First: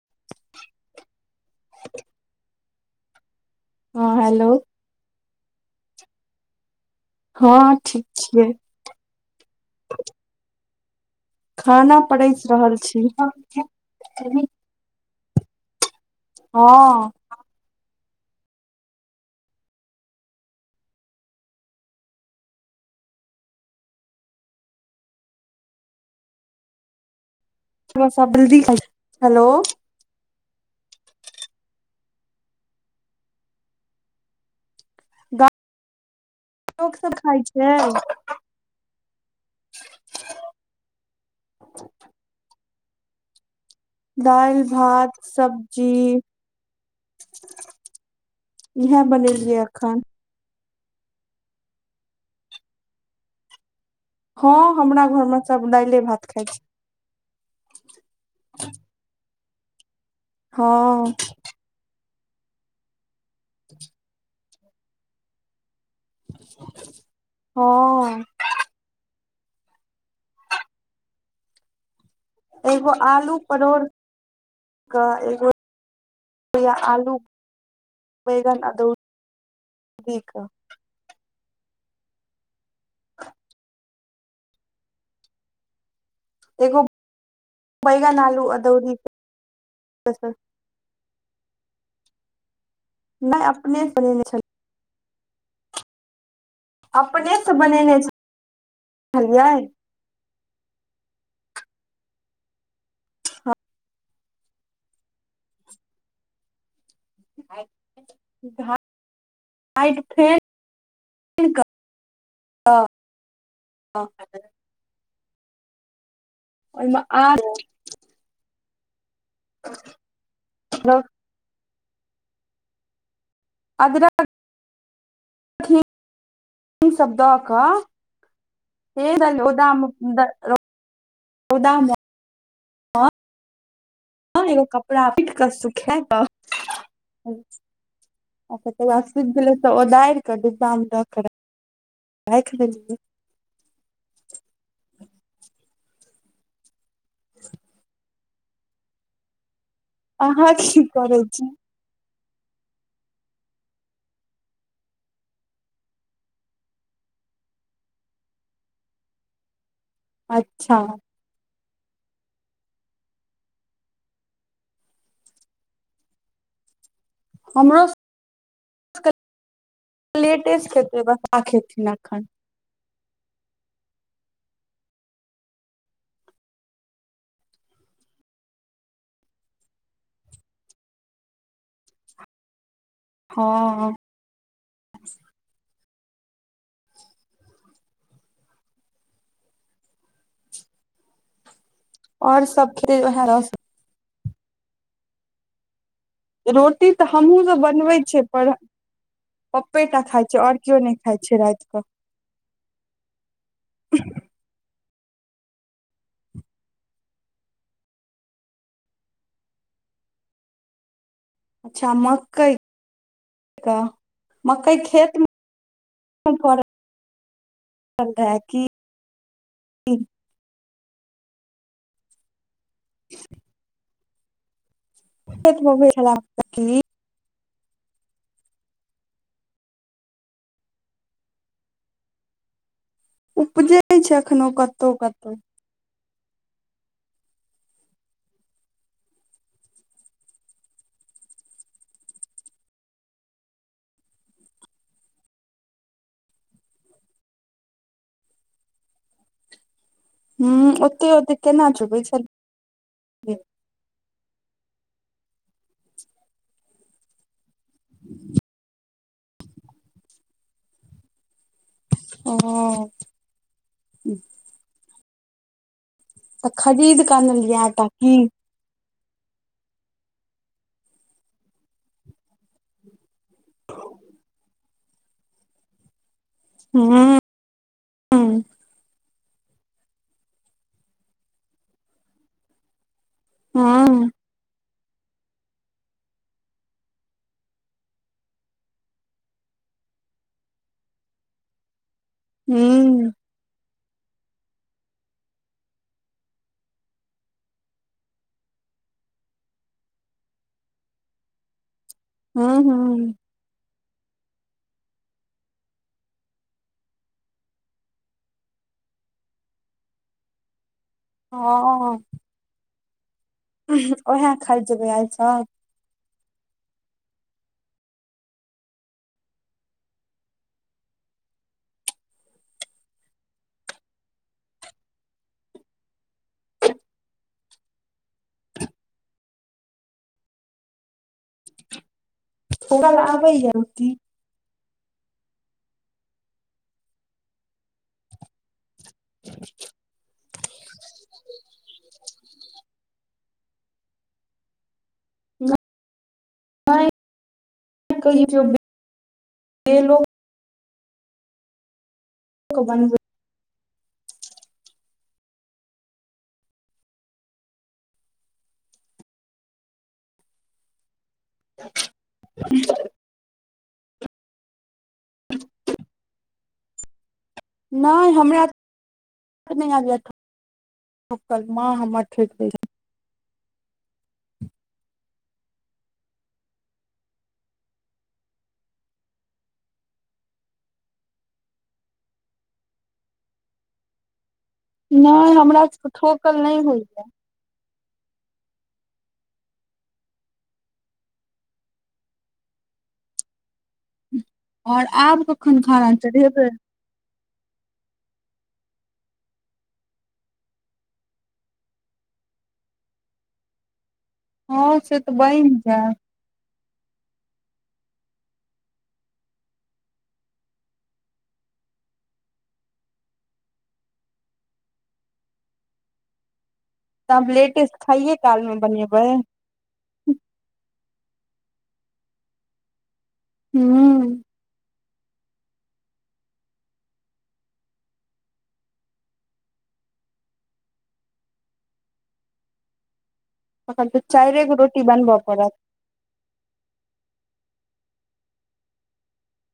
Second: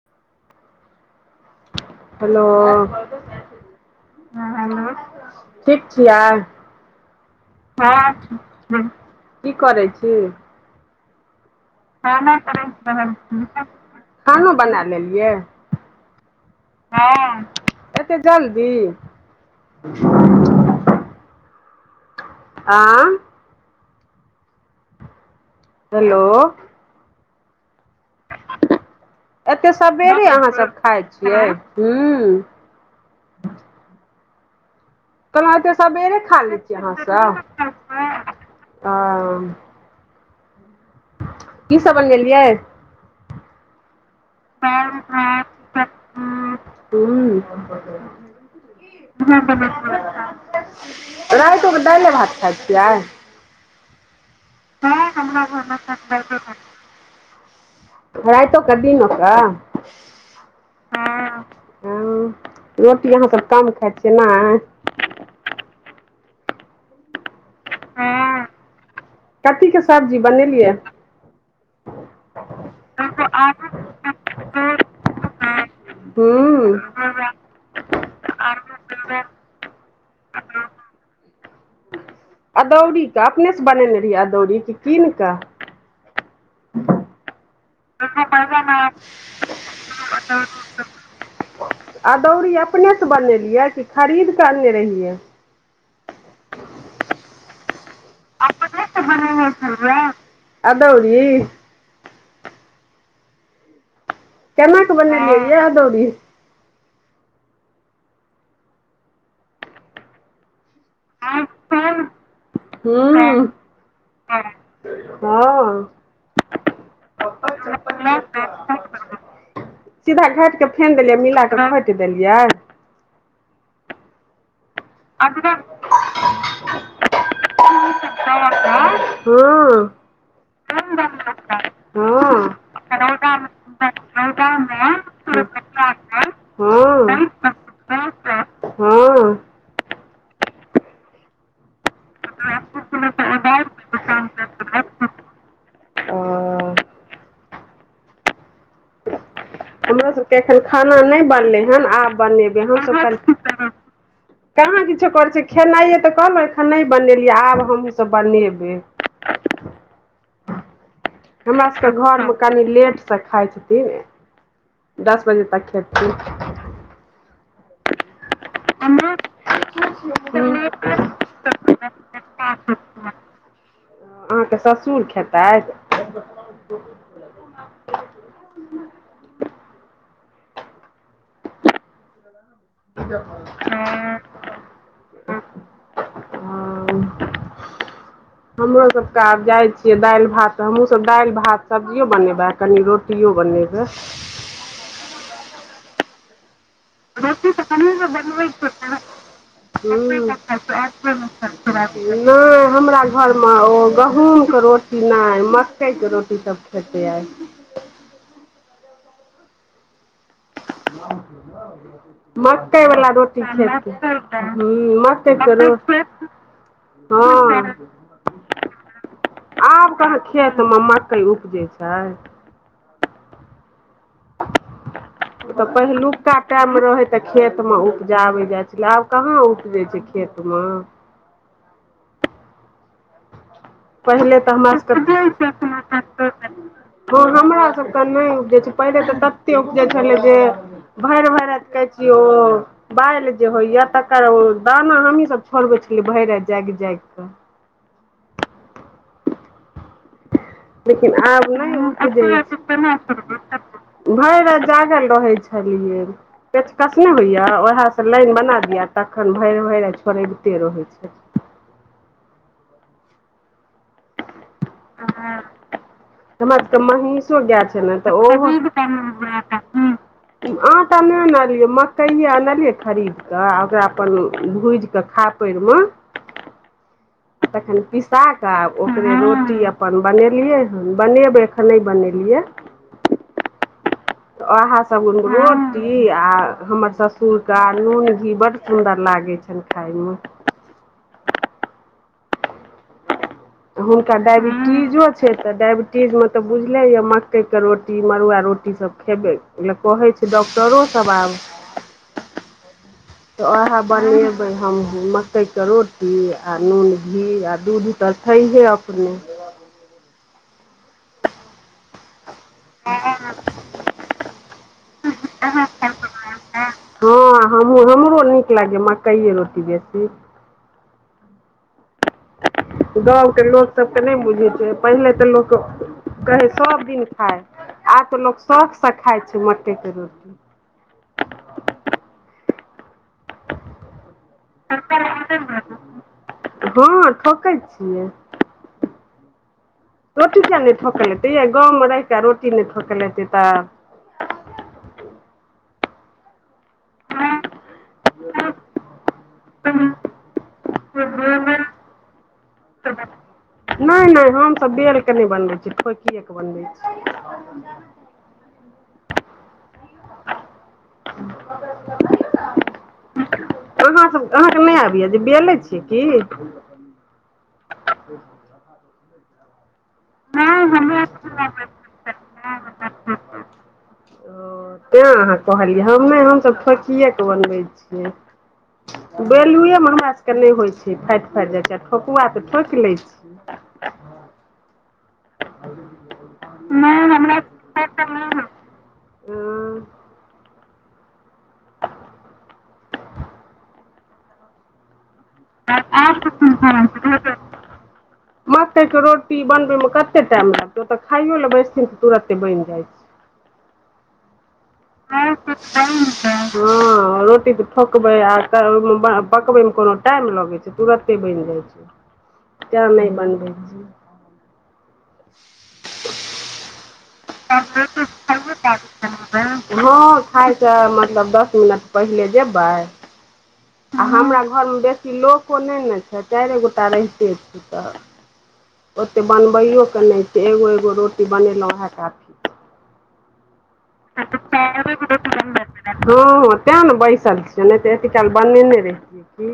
[inaudible] Hello हँ hello ठीक छियै ह ठीक छियै की करै छी खाना, परसि रहल छी हँ खानो बना लेलियै हँ, एतेक जल्दी। आँ। हेलो। इहाँ सभ जल्दी खाए छै। एते सबेरे अहाँ सभ खाय छियै हूँ। गाँव कहलो एत सबेरे खा लै छिय अहाँ लोक सब सभ। खाइ छै कि सभ बनेलियै। दाल भात हूँ सब्जी। इहे बनेलियै एखन। रात मे दाल भात खाए छियै? हँ, हमरा घरमे सभ दाल भात खाए छै। रातो कऽ दिनो कऽ। हँ। ह, रोटी अहाँ सभ कम खाए छियै ने। हँ। कथि के सब्जी बनेलियै? एगो आलू परोर कऽ एगो या आलू। बैंगन अदौरी कि। अदौरी कऽ अपने से बनेने रहियै अदौरी कऽ कीन क एगो। बब ने ब बैगन आलू अदौरी के [unintelligible] अदौरी अपने सँ नहि बनेलियै अपने कि से बनेने खरीद छल कऽ अनने रहियै? अपने, सँ बनेने छझलियै। वहा। अदौरी? केनाकऽ बन यै अदौरी? ह, फेर [unintelligible] हूँ, हूँ। हँ। ओहिमे आद [unintelligible] सीधा घाट कऽ फेन देलियै मिला कऽ हट देलियै। अ [unintelligible] हँ हँ घी घी सभ दा कऽ उदद [unintelligible] हूँ, रौदा रौदा। ह, एगो कपड़ा फिट कऽ सुख कऽ। अच्छा तऽ सुख तऽ ओ दायर कऽ दाम राखि लेलियै ओ [unintelligible] हमरा सभके अहाँ एखन की खाना करै नहि छी बनलै हन आब बनेबै हमहसभ कऽ। कहाँ किछो करै छै, खेनाइे तऽ कहलहुँ एखन नहि बनेलियै आब हमहूँ सभ बनेबै। अच्छा। हमरा सभके घरमे कनि लेट से खाय छै। दस बजे तक खेती। हमरो [unintelligible] टेस्ट खेतै बसाखेथिन एखन अहाँके ससुर खेतैथ [inaudible] ह ह हँ [unintelligible] हमरो सभके आब जाइ छियै दालि भात हमहूँ सभ दालि भात सब्जीओ बनेबै और आ सब कनि खेतै उएह रोटीओ रस बनेबै रोटी तऽ हमहुँ दस सब क छियै बनबै पर पत ने पप्पे टा खाइ छै और केओ नहि खाइ छै राति कऽ [unintelligible] हमरा घर ओ गहूँम के रोटी नहि मकइ के रोटी सब खेते आइ ह अच्छा मकई मकइ बला रोटी के खेतै हूं मकई खेत मे मकइ के रोटी फड़ल हँ रहे की आब कहाँ खेत मे मक्कै उपजे छै ह [inaudible] ओ तऽ मे भेल छले पहिलुका टाइम की रहै तऽ खेत मे उपजाबै जाइ छलै आब कहाँ उपजै छै खेत मे उपजे पहिले तऽ हमरा सभके ओ हमरा सभ के नै उपजै छै पहिले तऽ तते उपजै छलै जे भरि भरिति कहै छियो बालि जे होइया तकर दाना हमहीं सब छोड़बै छलियै भरि राति जागि जागि कऽ ह ओते लेकिन ओते आब केना चुबै नहि छलियै भरि रति जागल रहै छलियै पेच कस नहि होइया उसे स लाइन बना दिअ तखन भरि भरि रति छोड़बिते रहै छल ओ हमरा तऽ सबके खरीद कऽ महीषो आनलियै गाय आटा छलै तऽ की ओ आटा नै अनलियै ग्रिल क मकइ आनलियै खरीद तऽ ओकरा अपन भुजिकऽ खापरिमे हूँ तखन पिसा कऽ ओकरे रोटी अपन बनेलियै हन बनेबै एखन नहि बनेलियै हँ ओहे सभ रोटी आ हमर ससुरके नून घी बड्ड सुन्दर लागै छैन सेन खाइमे [unintelligible] हूं हुनका डायबिटीजो छै तऽ डायबिटीज़ में तऽ बुझले यै मक्कइके रोटी मड़ुआ रोटीसभ खेबै ला कहै छै डॉक्टरो सभ आब हूं हूं तऽ ओहे बनेबै हम मकइ के रोटी आ नून घी आ दूध त छै है अपने हँ हँ ओहै खाय जेबै आइसब हँ हमहूं हमरो नीक लागैए मकइए रोटी बेसी गाँवके लोकसभ के नहि बुझै छियै पहिले तऽ लोक कहै सभदिन खाइ आब तऽ लोक शौख से खाइ छै मकई के रोटी ओकर आबैया रोटी हँ ठोकै छियै रोटी किया नहि ठोकल हेते यै गाँव मे रहिके रोटी नहि ठोकल हेते तऽ [unintelligible] ह ह ह [inaudible] बन [inaudible] नहि नहि हमसभ बेल के नहि बनबै छी ठोकिएके बनबै छी ह [inaudible] अहाँ सब अहाँके नहि आबैय जे बेलै छियै की नहि हमरा नहि आबैया मां हमर ठेक दै रहै तै अहाँ कहलियै हम हमसभ ठोकिए कऽ बनबै छियै बैेलुएमे हमरा सभके नहि होइ छै फाटि फाटि जाइ छै आ ठोकुआ तऽ ठोकि लै छै हँ [inaudible] नहि हमरा से ठोकल नहि होइया ह [inaudible] और आब कखन आ खाना [inaudible] चढ़ेबै मकई के रोटी बनबै मे कते टाइम लागतै ओतऽ खाइो लऽ बैसथिन तऽ तुरते बनि जाय छै हँ से तऽ ब बनि ब जायत बू [inaudible] रोटी तऽ ठोकबै आ त ओहिमे पकबैमे कोनो टाइम लगैत छै तुरते बनि जाइ छै जा नहि बनबै छी तऽ आब [unintelligible] [inaudible] लेटे खाइये काल मे बनेबै हँ खाइ से मतलब दस मिनट पहिले जेबै हूँ आ हमरा घरमे बेसी लोको नहि ने छै चारिए गोटा रहिते छै तऽ ओतेक बनबैयोक नहि छै एगो एगो रोटी बनेलहुँ हे उहै काफी छै तखन तऽ चाइरे गो रोटी बनब पड़त हँ हँ तै ने बैसल छियै नहि तऽ अती काल बनेने रहितियै की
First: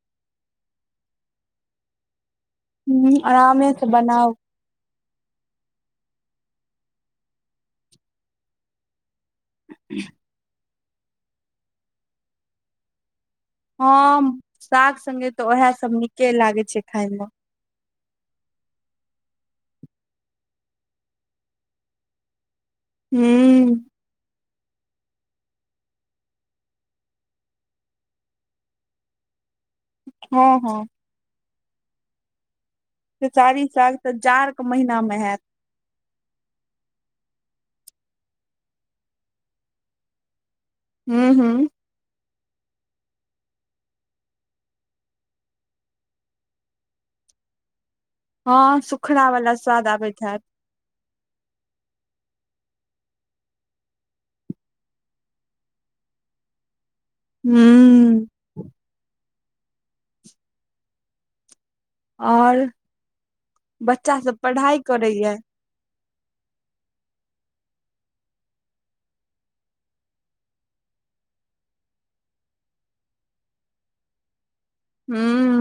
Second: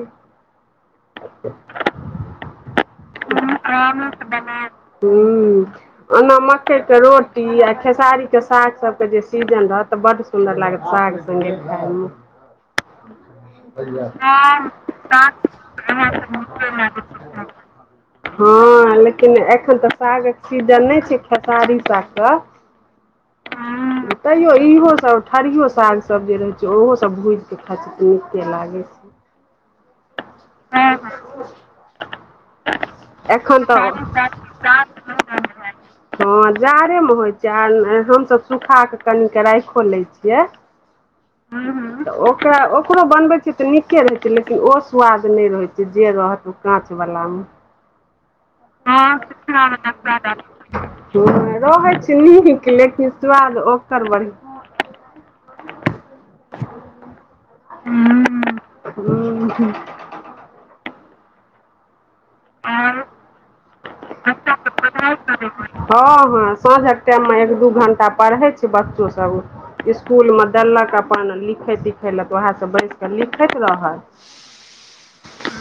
हूँ आरामे से हाम बनाउ बना ह ओना मकइके रोटी आ खेसारीके साग सभके जे सीजन रहत तऽ बड्ड सुन्दर लागत साग सङ्गे खायमे ह [unintelligible] हँ साग संगे तऽ उएह सब नीके लागे छै खाय मे हँ लेकिन एखन तऽ सागक सीजन नहि छै खेसारी सागके हू तैो इहो सब ठरियओ साग सब जे रहै छै ओहो सब भुजिके खाइ छी तऽ नीके लागै छै ह [inaudible] हँ हँ एन खेसारी साग तऽ जाड़ के महीना मे हैत हँ जाड़ेमे होइ छै आ हमसभ सुूखा कऽ कनिक राखिओ लैत छियै हूँ हूं हूँ हूं तऽ ओकरा ओकरो बनबै छियै तऽ नीके रहै छै लेकिन ओ स्वाद नहि रहै छै जे रहत ओ काँचवलामे हँ सुखड़ा सु वाला स्वाद आबैत हैत ब [inaudible] हँ रहैत छी नीक लेकिन स्वाद ओ करबड़ हूँ हूँ हूँ हँ और बच्चा सब पढ़ाई करे यै हँ हँ साँझक टाइम मे एक दू घण्टा पढ़ै छै बच्चोसभ इसकुलमे देलक अपन लिखै तिखै लए तऽ उएह सब बैस कऽ लिखैत रहल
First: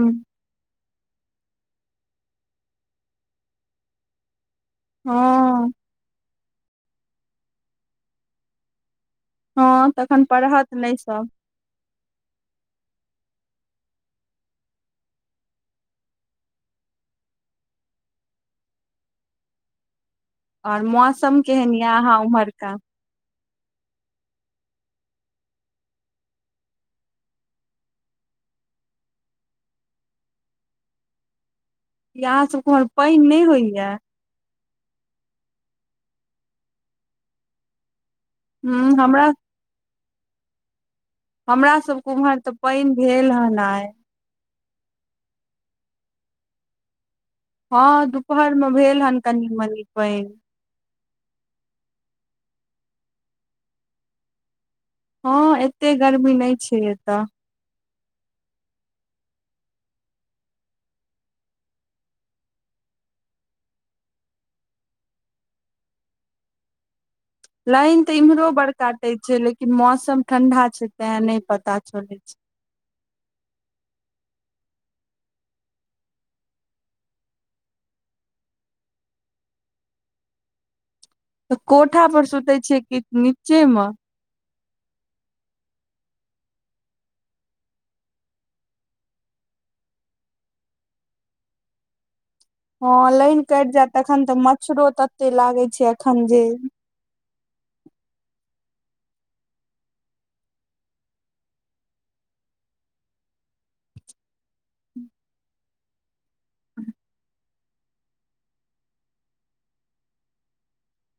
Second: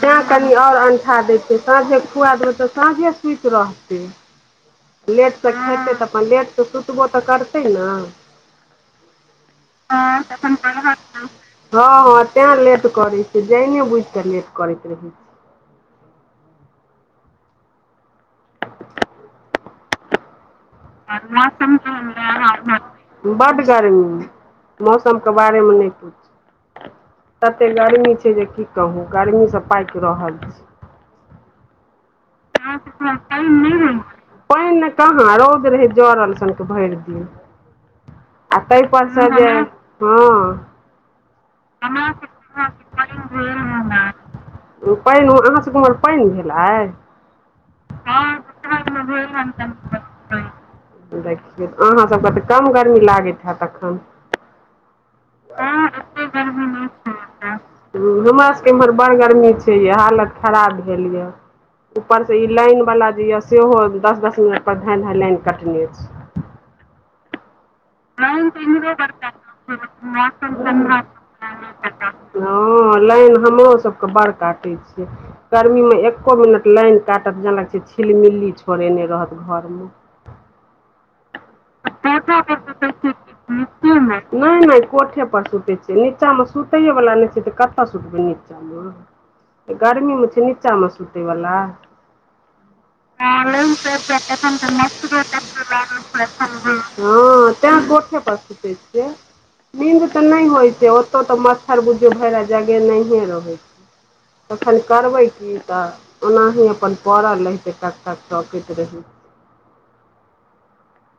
तैँ कनि आओर अणठा दे छैै साँझे खुआ देबै तऽ साँझे सुूति रहतै लेट सँ हँ खयतै तऽ अपन लेट सँ सुतबो तऽ करतै ने हँ हँ तखन [unintelligible] पढ़त नहि सब हँ हँ तैं लेट करैत छै जाईने बुझिके लेट करैत रहै छै आओर मौसम केहन धनमासम यऽ अहाँ उम्हरका [unintelligible] बड्ड गर्मी मौसमके बारेमे नहि पूछु तते गर्मी छै जे की कहू गर्मी सँ पाकि रहल छी कि अहाँ सबके उम्हर पानि [unintelligible] नहि होइया पानि ने कहाँ रौद रहे जड़ल सनके भरि दिन आ तय हूँ परसअ हमरा जे हँ हमरा सबके उम्हर तऽ पानि भेल हन आय पानि अहाँसभके उमहर पानि भेलै हँ दुपहर मे भेल हन कनि मनी पइन देखियौ अहाँसभके तऽ कम गरमी लागैत हैत एखन हँ एते गर्मी नइ छै एतऽ हमरा सबके इमहर बड़ गरमी छै यै हालत खराब भेल यऽ ऊपर सँ ई लाइनवला जे यए सेहो दस दस मिनटपर धाँइ धाँइ लाइन कटने छै लाइन तऽ [unintelligible] इम्हरो हँ बड़ काटे छै लेकिन मौसम ठंडा छै तें नहि पता चलै छै लाइन हमरो सबके बड़ काटै छै गर्मी मे एक्को मिनट लाइन काटत जेना लागै छै छिलमिलली छोड़ेने रहत घर मे तऽ कोठा पर सुते छिय कि नीचे मे नइ नइ कोठे पर सुतै छियै नीच्चामे सुतैए वला नहि छै तऽ कतऽ सुतबै नीचा मे गर्मी मे छै नीचामे सुतयवला हँ लाइन कटि जायत तखन तऽ मच्छरो तते लागे छै अखन जे [unintelligible] मस्त हँ तैं कोठे पर सुतै छियै नींद ते नहि होय ओतो त मच्छर बुछियो भइर राइत जगेनहिये रहे छै तखन करबै की तऽ ओनाही अपन पड़ल रहितऽ टकटक तकैत रही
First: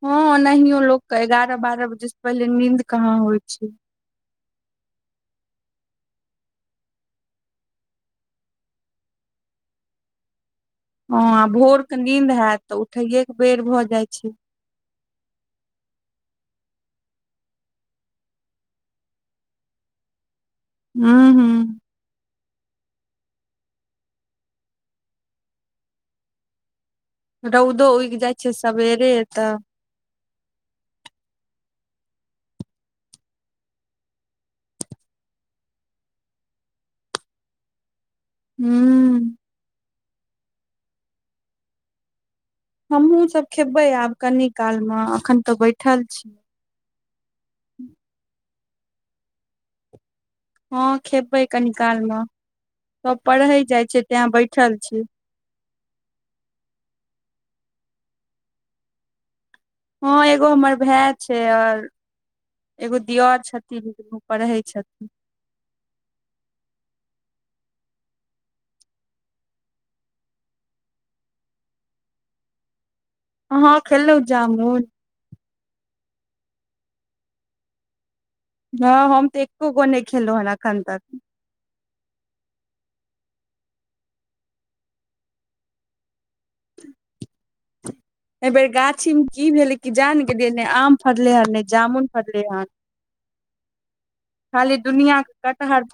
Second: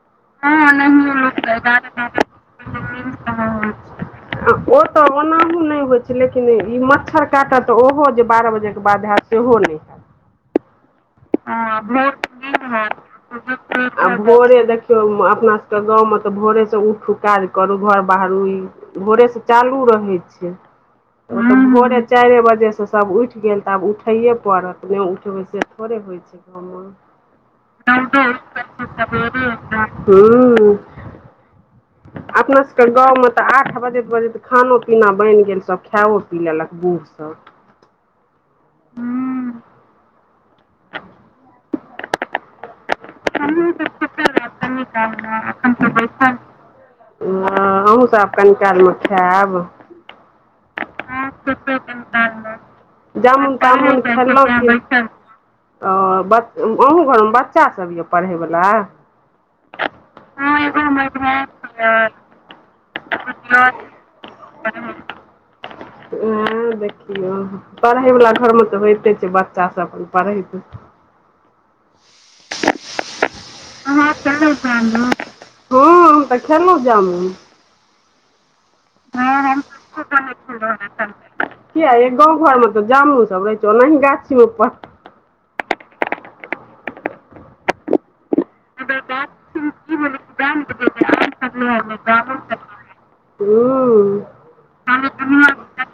हँ ओनाहियो लोक के एगारह बारह बजे से पहिले नींद कहाँ होइ छै [inaudible] ओ तऽ ओनाहु नहि होइ छै लेकिन ई मच्छर काटत तऽ ओहो जे बारह बजेके बाद हैत सेहो नहि हैत हँ भोर के नींद हैत तऽ उठैेये के बेर भऽ जाइ छै केओ अपना सबके गाँवमे तऽ भोरेसँ उठु काज करू घर बाहरू ई भोरे सँ चालू रहै छै हू ओ हू तऽ भोरे चारिए बजे सँ सब उठि गेल तऽ आब उठैए पड़त उठे बैस थोड़े होइ छै घर म रौदो उगि जाइ छै सबेरे ऐतऽ हूँ अपना सबके गाँवमे तऽ आठ बजैत बजैत खानो पीना बनि गेल सभ खायओ पी लेलक बूढ़ ई सभ। हूँ। [inaudible] हमहुँ सभ खेबे आब कनी काल मे अखन तऽ बैठल छै। ह, हम्मू सभ कनि कालमे खायब। हँ, खेबै कनी कालमे सभ जामुन पढ़े जाय तामुन छै ते खेलहुँ कि बैठल छी। ओ बच अहूँ घरमे बच्चासभ यए पढ़यवला हँ, एगो हमर भाय छै, आर। एगो दियर छथिन, पढ़ै छथिन। हँ, देखियौ। पढ़ै वला घरमे तऽ होइते छै, बच्चा सभ अपन पढ़ैत। आ अहाँ [unintelligible] हँ, हम खेलौं जामुन तऽ खेलहुँं जामन। हँ, हम तऽ एको गो नहि छुलहूँ हेन एखन तक किया गाम घरमे तऽ जामु सभ रहै छै, ओनाहि गाछी मे। एहि बेर गाछी मे कि भेलै कि जान गेलियै नहि आम फड़ले हन नहि जामुन फड़लै हन हू [unintelligible] पहाड़ पर।